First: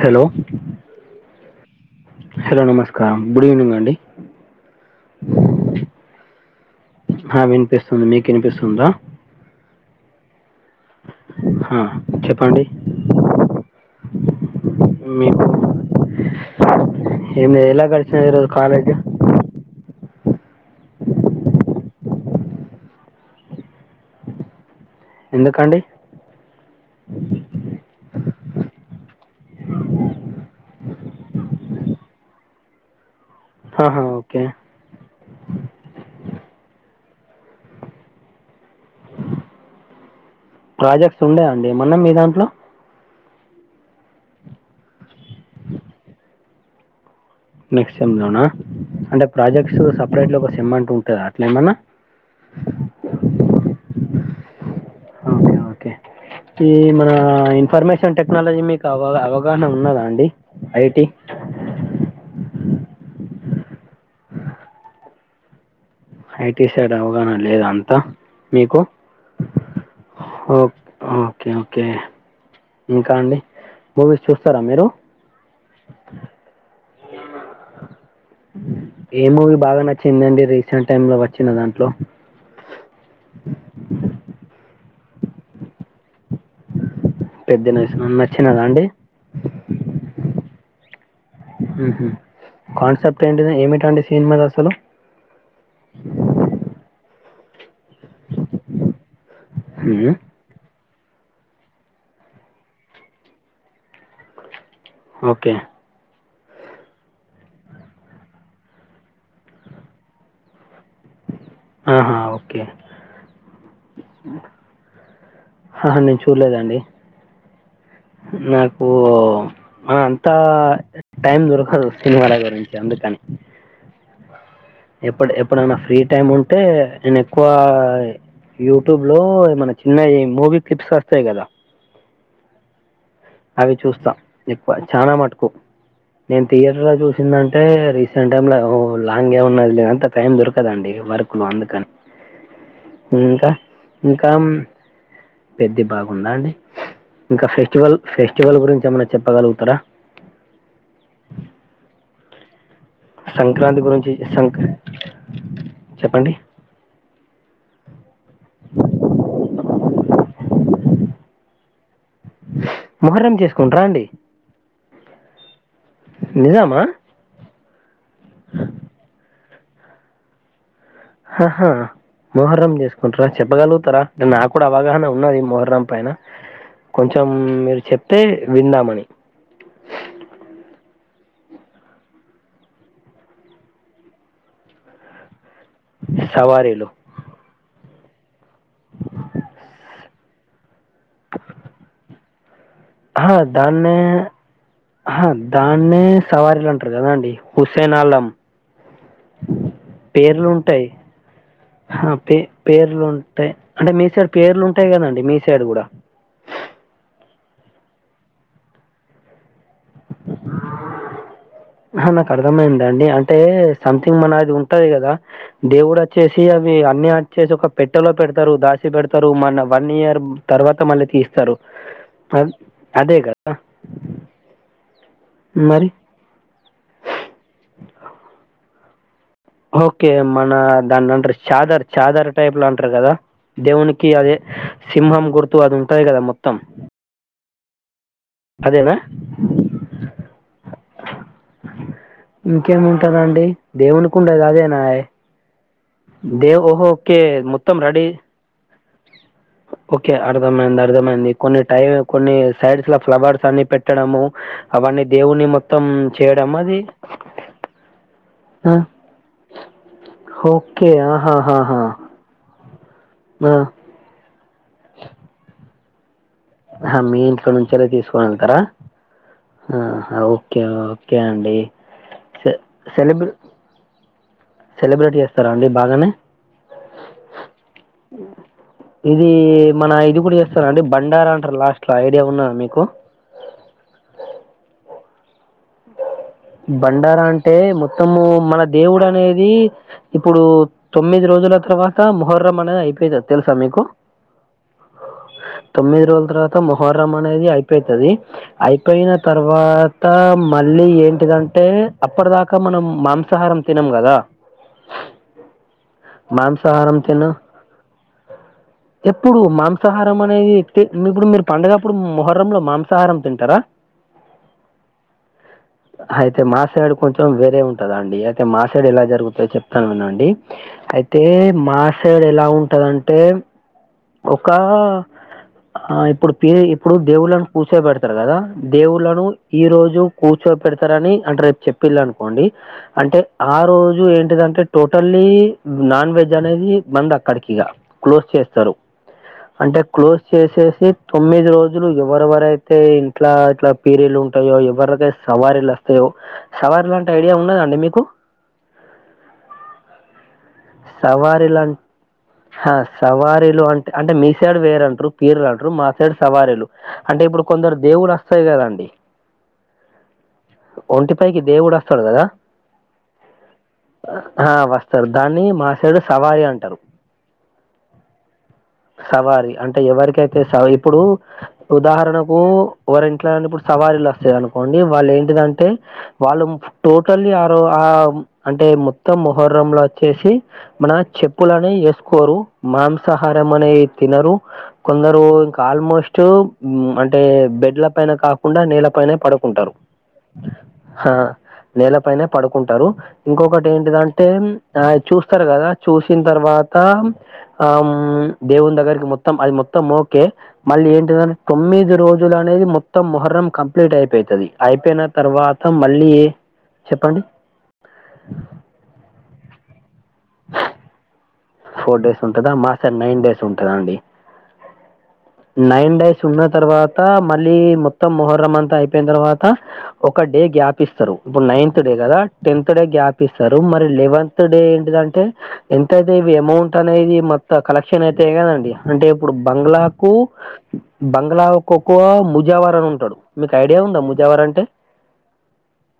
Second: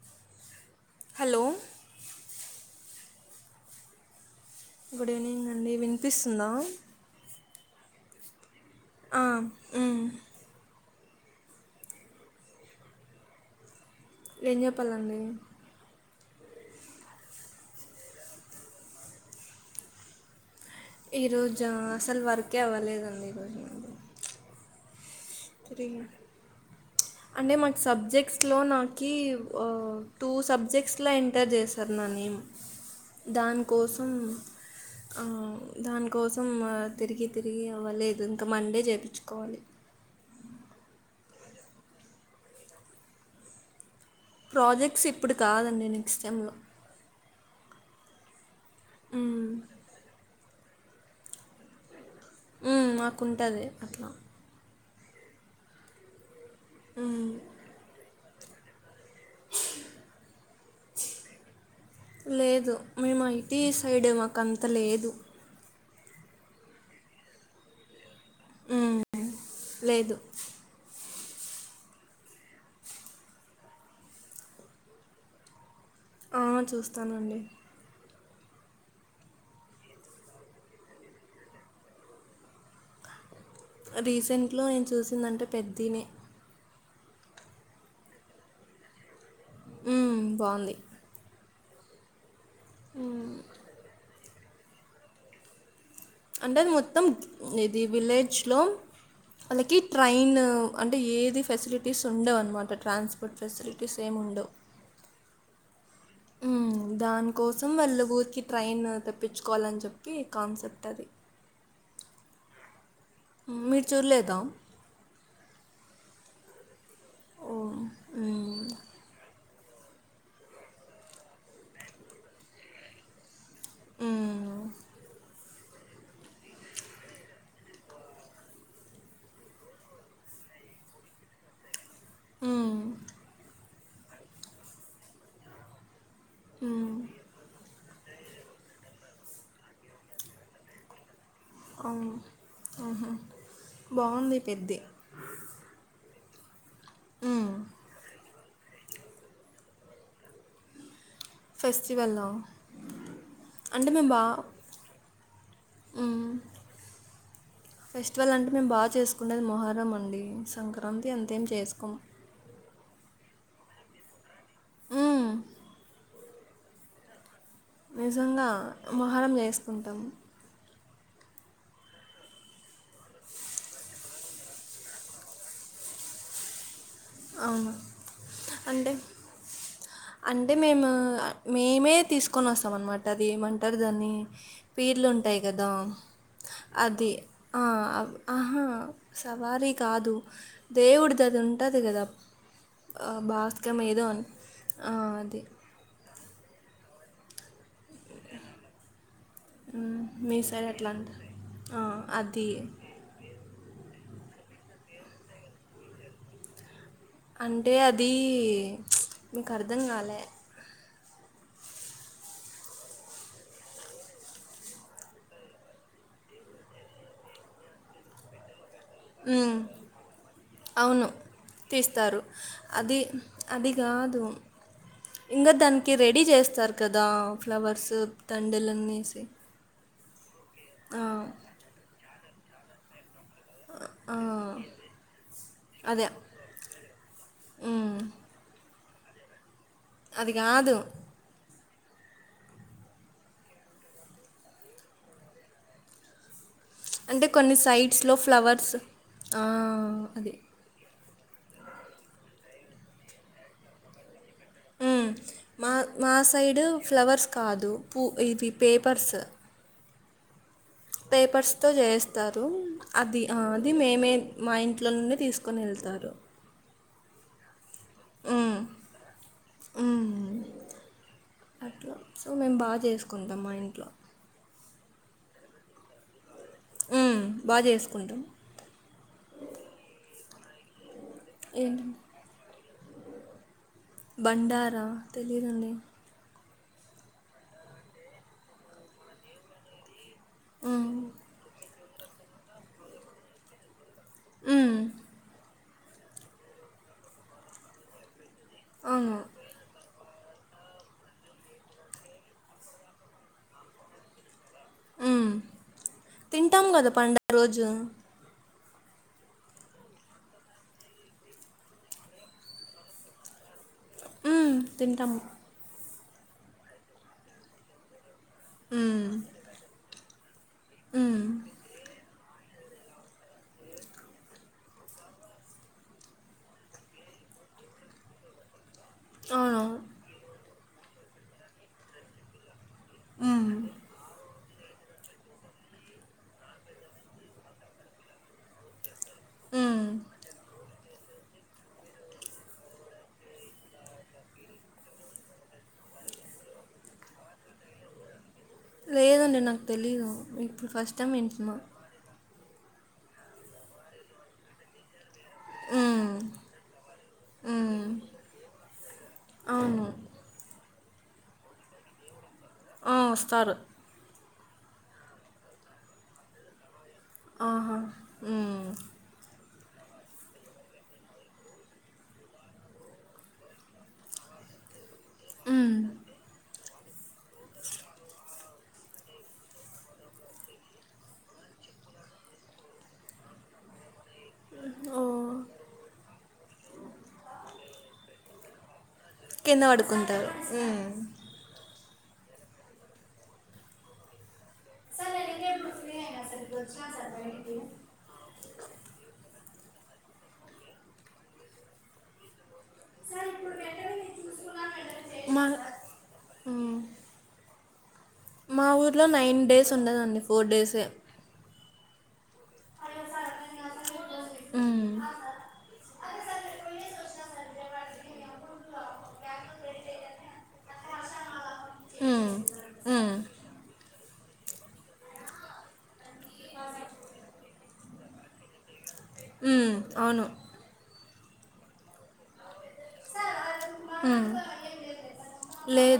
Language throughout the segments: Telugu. హలో హలో హలో నమస్కారం గుడ్ ఈవెనింగ్ అండి గుడ్ ఈవెనింగ్ అండి వినిపిస్తుందా ఆ వినిపిస్తుంది మీకు వినిపిస్తుందా ఆ ఉమ్ ఆ చెప్పండి ఏం చెప్పాలండి నిన్న ఎలా గడిచాయి కాలేజ్ ఈరోజా అసలు వర్కే అవ్వలేదండి ఈరోజు ఎందుకండి తిరిగి అంటే మాకు సబ్జెక్ట్స్లో నాకు టూ సబ్జెక్ట్స్లో ఎంటర్ చేశారు నా నేమ్ ఆహా, దానికోసం ఓకే ఆ దానికోసం తిరిగి తిరిగి అవ్వలేదు ఇంకా మండే చేపించుకోవాలి ప్రాజెక్ట్స్ ఉండే అండి ఏమన్నా మీ దాంట్లో ప్రాజెక్ట్స్ ఇప్పుడు కాదండి నెక్స్ట్ టైం లో నెక్స్ట్ సెమ్ లోనా అంటే ప్రాజెక్ట్స్ సపరేట్ లో ఒక సేమ్ అంటూ ఉంటదా అట్ల ఏమైనా ఉమ్ మాకుంటాది అట్లా ఓకే ఓకే ఈ మన మ్, ఇన్ఫర్మేషన్ టెక్నాలజీ మీకు అవ అవగాహన ఉన్నదా అండి ఐటి లేదు మేము ఇటీ సైడ్ మాకు అంత లేదు ఐటి సైడ్ అవగాహన లేద అంతా మీకు మ్మ్. లేదు ఓ ఓకే ఓకే ఓకే ఇంకా అండి మూవీస్ చూస్తారా మీరు ఆ చూస్తానండి ఏ మూవీ బాగా నచ్చిందండి రీసెంట్ టైమ్ లో వచ్చిన దాంట్లో రీసెంట్ లో నేను చూస వస్తుందంటే పెద్దినే పెద్దినే మల్లా నచ్చిందిదా అండి హ్మ్ బావుంది ఊహూ కాన్సెప్ట్ ఏంటిద ఏమిటండి సీన్ మీద అసలు అంటే మొత్తం ఇది విలేజ్లో వాళ్ళకి ఉహు ట్రైన్ అంటే ఏది ఫెసిలిటీస్ ఉండవు అన్నమాట ట్రాన్స్పోర్ట్ ఫెసిలిటీస్ ఏమి ఉండవు ఓకే మ్మ్, దానికోసం వాళ్ళ ఊరికి ట్రైన్ తెప్పించుకోవాలని చెప్పి కాన్సెప్ట్ అది ఆహా ఓకే మీరు చూర్లేదా ఆ నేను చూడలేదండి ఓ మ్మ్, నాకు అంతా టైం దొరకదు సినిమాల గురించి అందుకని మ్మ్, ఎప్పుడు ఎప్పుడైనా ఫ్రీ టైమ్ ఉంటే నేను ఎక్కువ యూట్యూబ్ లో మన చిన్నవి మూవీ క్లిప్స్ వస్తాయి కదా మ్మ్, అవి చూస్తా ఎక్కువ చానా మటుకు నేను థియేటర్ మ్మ్. లో చూసిందంటే రీసెంట్ టైంలో లాంగ్ ఏ ఉన్నది లేదు అంత టైం దొరకదండి వర్క్ అందుకని హ్మ్ ఊహూ ఇంకా ఇంకా పెద్ది బాగుందా అండి ఇంకా ఉమ్. ఫెస్టివల్ ఫెస్టివల్ గురించి ఏమైనా చెప్పగలుగుతారా ఫెస్టివెల్లా సంక్రాంతి గురించి సంక చెప్పండి ఫెస్టివల్ అంటే మేము బాగా చేసుకుంటేది మొహరం అండి సంక్రాంతి అంతేం చేసుకోము మొహ్రం చేసుకుంట్రా అండి ఉమ్. నిజామా నిజంగా మొహరం చేస్తుంటాము హహా మోహర్రం చేసుకుంటారా చెప్పగలుగుతారా అంటే నాకు కూడా అవగాహన ఉన్నది మోహర్రం పైన కొంచెం అవును మీరు చెప్తే అంటే విందామని అంటే మేము మేమే తీసుకొని వస్తాం అన్నమాట అది ఏమంటారు దాన్ని పీర్లు ఉంటాయి కదా సవారీలు. అది ఆ ఆహా సవారీ కాదు దేవుడి ది అది ఉంటది కదా అహ భాస్కం దాన్నే ఏదో అని అది దాన్నే సవారీలు అంటారు కదా అండి హుసేన అలం మీ సైడ్ పేర్లుంటాయి ఎట్లా అంటారు పే అది పేర్లు అంటే మీ సైడ్ పేర్లు ఉంటాయి కదండి మీ సైడ్ కూడా అంటే అది నీకర్థం కాలే బ్లాంక్ హ నాకర్థమైందండి అంటే సంథింగ్ మన ఆది ఉంటది గదా దేవుడచ్చేసి అవి అన్ని అచ్చేసి ఒక పెట్టెలో పెడతరు దాస సి పెడతరు మన వన్ ఇయర్ తర్వాత అవును మళ్ళీ తీస్తారు తీస్తారు అన్ అది అదే గా అది కాదు ఇంగ మరి? దానికి రెట్ డీ చేస్తారు కదా ఫ్లవర్స్ దండలన్నేసి ఓకే మన దాన్నంటరు చాదర్ చాదర్ టైప్ ల అంటరు గదా దేవునికి అదే సింహం గుర్తు అది ఉంటది అదే గదా మొత్తం అదేనా అది గాదు ఇంకేముంటదండి దేవునికుండేదదేనాయె దె ఓహో అంటే కొన్ని మొత్తం రెడీ సైట్స్లో ఫ్లవర్స్ ఓకే అది అర్ద మైన్ది అర్థమైంది కొన్ని టై కొన్ని సైడ్స్ ల ఫ్లవర్స్ అన్ని పెట్టడము అవన్నీ మ్మ్. దేవున్ని మా మొత్తం మా చేయడం సైడు అది ఫ్లవర్స్ కాదు పూ ఇవి పేపర్స్ హోకె పేపర్స్ తొ చేస్తారు అది ఆ అది మేమే మా ఇంట్లో నుండి తీసుకోనేళ్తారు అహ మీ ఇంట్లో నుంచెలె తీసుకోనెళ్తరా మ్మ్. మ్మ్. ఆహా ఓకే ఓకే అండి అట్లా సో సె మేమ్ బా సెలబ్రే చేసుకుంటం మేం మా ఇంట్లో సెలబ్రేట్ చేస్తర అండి బాగనే ఊమ్ బా చేసుకుంటం ఇదీ మన ఇది గూడ జేస్తరాండి బండారంటరు ఏంటి లాస్ట్ లో ఐడియా ఉన్నదా మీకు బండారా తెలీదండి బండారా అంటే మొత్తము మన దేవుడు అనేది ఇప్పుడు మ్మ్. తొమ్మిది రోజుల తర్వాత మొహర్రం అనేది అయిపోయితది తెలుసా మీకు బ్లాంక్ మ్మ్. తొమ్మిది రోజుల తర్వాత మొహర్రం అనేది అయిపేతది అయిపోయిన అవును తర్వాత మళ్ళీ ఏంటిదంటే అప్పడదాకా మనం మాంసాహారం తినం గదా మ్మ్. తింటాం గదా మాంసాహారం తిన పండగ రోజు ఎప్పుడు మాంసాహారం అనేది తి మిప్పుడు మీరుపండగప్పుడు మొహర్రంల మాంసాహారం తింటరా ఉమ్ తిన్టం హయితే మా సైడు కొంచెం వేరే ఉంటదండి అయితే మాసైడు ఎలా మ్మ్. జరుగుతద్ చెప్ అవునండి అయితే మ్మ్. మాసైడ్ ఎలా ఉంటదంటే ఒకా ఆ ఇప్పుడు పీరి ఇప్పుడు దేవుళ్లను కూసో బెడతరు గదా దేవుళ్లను ఈ అవును రోజు కూచో పెడతరని అంటే రేపు చెప్పిల్ళనుకోండి అంటే ఆ మ్మ్. రోజు ఏంటిదంటే టోటల్లీ నాన్ వెజ్ అనేది బంద్ అక్కడికిగ క్లోజ్ చేస్తరు అంటే హ్మ్. క్లోజ్ చేసేసి తొమ్మిది రోజులు ఎవరెవరైతే ఇంట్లా ఇట్ల పీరీలుంటయో ఎవరదైతె సవారీలస్తయో సవారీ లంటె ఐడియా ఉన్నద అండి మీకు లేదండి నాక్ తెలీదు ఇక్ సవారిలన్ హ సవారీలు అంటే అంటే మీ సైడ్ వేరంటరు పీర్లు అంటరు మా హ్మ్. సైడ్ సవారీలు అంటే ఇప్పుడు కొందరు హ్మ్. దేవుడోస్తయి కదాండి అవును ఒంటి పైకి దేవుడస్తడు గదా ఆ ఒస్తారు ఆ వస్తరు దాన్ని మా సైడు సవారి అంటరు ఆహా ఉమ్ సవారి అంటే ఎవరికైతే స ఇప్పుడు ఉదాహరణకు వోరి ఇంట్లనన్న ఏమైన ఇప్పుడు సవ్వారిలు వస్తయనుకోండి వాళ్ళు ఏంటిదంటే హ్మ్. వాళ్ళు టోటలీ ఆర్ ఆ అంటే మొత్తం మొహరంల చేసి మన చెప్పులనే వేసుకోరు మాంసాహారం అనేవి తినరు కొందరు ఓహ్! ఇంకా ఆల్మోస్ట్ ఉ అంటే బెడ్ల పైన కాకుండా నెళ్ల పైనే కింద పడుకుంటరు పడుకుంటారు. హ్మ్. హ నేలపైనే పడుకుంటరు ఇంకొకటి ఏంటిదంటే ఆ చూస్తారు కదా చూసిన తర్వాత ఆ ఉమ్ దేవుని దగ్గరికి మొత్తం అది మొత్తం ఓకే మళ్ళీ ఏంటిద తొమ్మిది రోజులు అనేది మొత్తం ముహర్రం కంప్లీట్ అయిపోతది అయిపోయిన మా తర్వాత మళ్ళీ ఏ హ్మ్. చెప్పండి మా ఊర్లో నైన్ డేస్ ఉండదండి ఫోర్ డేస్ ఏ ఫోర్ డేస్ ఉంటందా మాసైడ్ నైన్ డేస్ ఉంటది అండి ఉ నైన్ డేస్ ఉన్న తర్వాత మళ్ళీ మొత్తం మొహర్రం అంతా అయిపోయిన తర్వాత ఒక డే గ్యాప్ ఇస్తారు ఇప్పుడు నైన్త్ డే కదా హ్మ్. టెన్త్ డే హ్మ్. గ్యాప్ ఇస్తారు మరి లెవన్ త్ డే ఏంటింది అంటే ఎంతై ఇవి అమౌంట్ అనేవి మొత్తం కలెక్షన్ అయితే కదండి అంటే ఇప్పుడు హ్మ్. బంగ్లాకు అవును. బంగ్లా ఒకోకోవ ముజావర అని ఉంటాడు మీకు ఐడియా ఉందా ముజావర అంటే లే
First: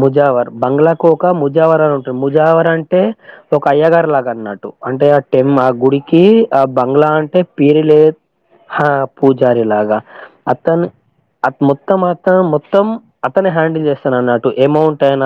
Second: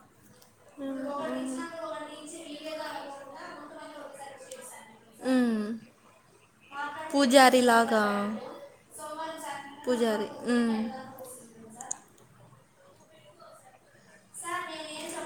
ముజావర్ బంగ్లాకోక ముజావర్ అని ఉంటాడు ముజావర్ అంటే ఒక అయ్యగారు లాగా అన్నట్టు అంటే ఆ టెమ్ హ్మ్. ఆ గుడికి ఆ బంగ్లా అంటే పూజారి పేర లే లాగా హ పూజారిలాగా పూజారి. హ్మ్. అతన్ అ మొత్తం అతను మొత్తం అతనే హ్యాండిల్ చేస్తాడు అన్నట్టు ఏమౌంట్ టైన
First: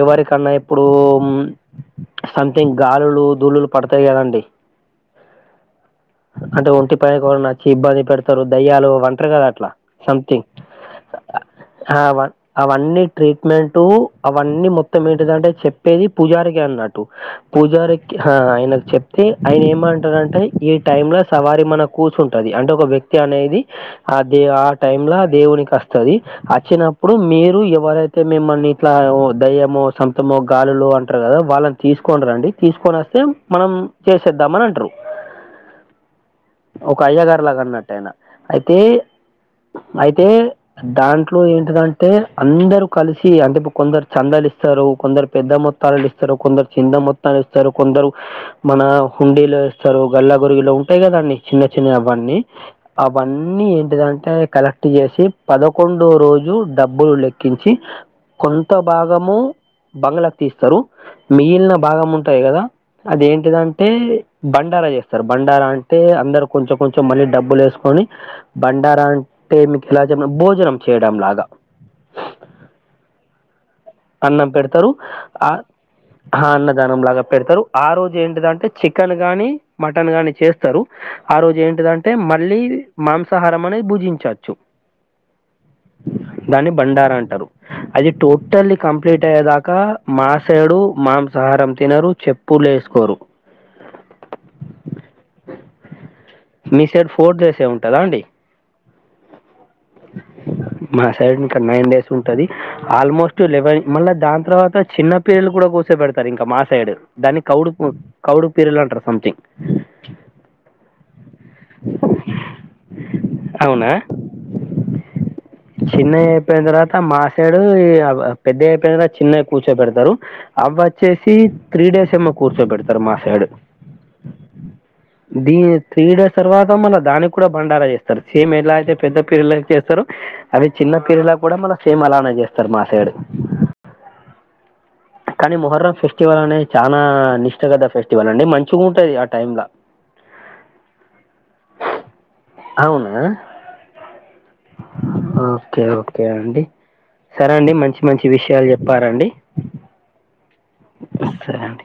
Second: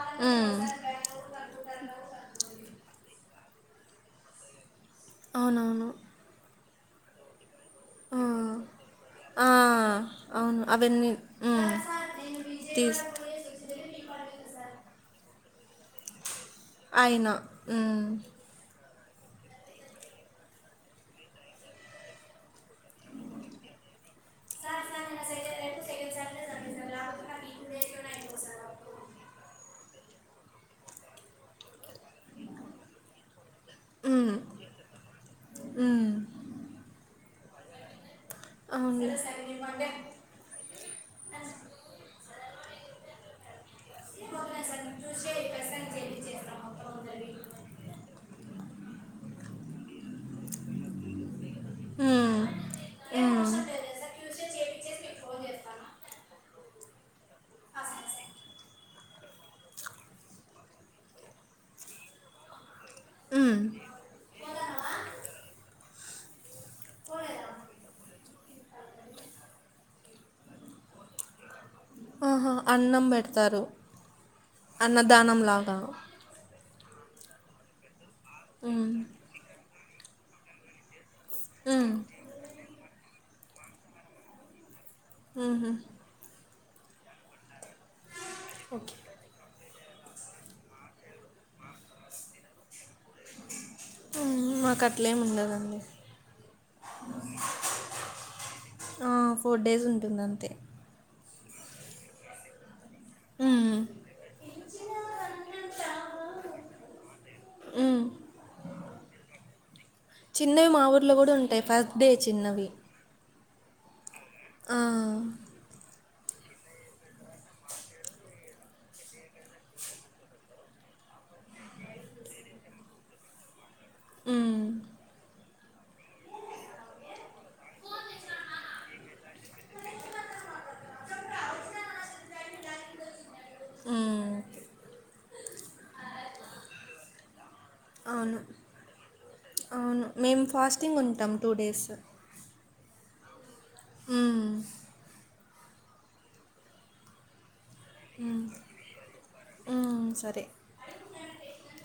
ఎవరికన్నా హ్మ్. ఇప్పుడు ఉం సంథింగ్ గాలులు దూళ్ళులు పడతాయి కదండి అవునవును అంటే ఒంటిపైకి ఎవరైనా ఓచ్చి ఇబ్బంది ఆ పెడతారు దయ్యాలు అంటారు కదా ఆ అట్లా సంథింగ్ అవును అవన్నీ ఉమ్, ఆ హా తీస్ అవన్నీ ట్రీట్ మెంటు అవన్నీ మొత్తం ఏంటిదంటే చెప్పేది పుజారికి అన్న అయినా పూజారీ ఉమ్, కి హా ఆయన కి చెప్ప అతే ఆయన ఏమంటారంటే ఈ టైమ్ లో సవారి మన కూర్చుంటది అంటే ఒక వ్యక్తి అనేది ఆది ఆ టైమ్ల ఆ దేవునికి ఓస్తది ఆచ్చినప్పుడు మీరు ఎవరైతే మీమ్మల్ని ఇట్లా దయ్యమో సొంతమో గాలులు అంటారు కదా వాళ్ళ తీసుకోని రండి తీసుకొనస్తే మనం ఉమ్, చేసేధం అని అంటారు ఉమ్, ఒక అయ్యాగారులాగా అన్నట్టు ఆయిన అయితే అవునులే అయితే దాంట్లో ఏంటిదంటే అందరూ కలిసి అంటే కొందరు చందలు ఇస్తారు కొందరు పెద్ద మొత్త త్తం ఇస్తారు కొందరు చింద మొత్తం ఇస్తారు కొందరు మన హుండీలో వేస్తారు గల్ల గురిగులో ఉంటాయికద అండి చిన్న చిన్న అవన్నీ ఉమ్, అవన్నీ ఏంటిదంటే కలెక్ట్ చేసి పదకొండో రోజు డబ్బులు లెక్కించి కొంత భాగము బంగ్లకి తీస్తారు మిగిలిన భాగం ఉంటాయి కదా ఉమ్, అదేంటిదంటే బండారా చేస్తారు బండారా అంటే అందరు కొంచెం కొంచెం మళ్ళీ డబ్బులు యేసుకొని బండార అంటే మీకు [unintelligible] ఇలా భోజనం చేయడం లాగా ఆహా, అన్నం పెడతారు అన్నం పెడతారు అన్నదానం ఆ లాగా హా అన్నదానం లాగా పెడతారు ఆ రోజు ఏంటిదంటే ఉమ్, చికెన్ గానీ మటన్ గాని చేస్తారు ఆ రోజు ఉమ్, ఏంటిదంటే మళ్ళీ మాంసాహారం నే భుజించవచ్చు ఆహా దాన్ని బండార అంటారు, అది టోటల్లీ కంప్లీట్ అయ్యేదాకా మా సైడు మాంసాహారం తినరు, చెప్పులేసుకోరు. హుమ్ మాకు అట్లేమి ఉండదండి. మీసైడ్ ఫోర్ డేసే ఉంటదా అండీ? ఆ ఫోర్ డేస్ ఉంటుంది అంతే. మా సైడ్ ఇంకా నైన్ డేస్ ఉంటది, ఆల్మోస్ట్ ఉమ్, లెవెన్ మళ్ళా దానితర్వాత చిన్నపిల్లల్ని కూడా కూసోపెడతారు ఇంకా మా సైడ్ దాన్ని కౌడు ఉమ్, కౌడుపిరుల్ అంటారు సమ్ థింగ్ చిన్నవి మా ఊర్లో కూడా ఉంటాయి. ఫస్ట్ డే చిన్నవి అవునా ఆ, చిన్నవి అయిపోయిన తర్వాత మాసైడు పెద్దయి అయిపోయిన తరువాత చిన్నవి కూర్చో పెడతారు. అవ్వొచ్చేసి త్రీ డేస్ ఏమో కూర్చోబెడతారు మాసైడు. ఉమ్మ్ దీ త్రీ డేస్ తర్వాత మళ్ళ దానికి కూడా బండారా జేస్తారు, సేమ్ ఎలా అయితే పెద్ద పిల్లలకి చేస్తారో అవి చిన్న పిల్లలకు కూడా మళ్ళ సేమ్ అలానే చేస్తారు మాసైడు. ఉమ్, కానీ మొహర్రం ఫెస్టివల్ అనేది చాలా నిష్టగథ ఫెస్టివల్ అవును అండి, మంచిగా ఉంటది ఆ టైమ్ ల అవును మేము ఫాస్టింగ్ ఉంటాం టూ డేస్ అవునా ఓకే ఓకే అండి, సరే అండి మంచిది మంచి విషయాలు చెప్పారండి ఊ సరే సరే అండి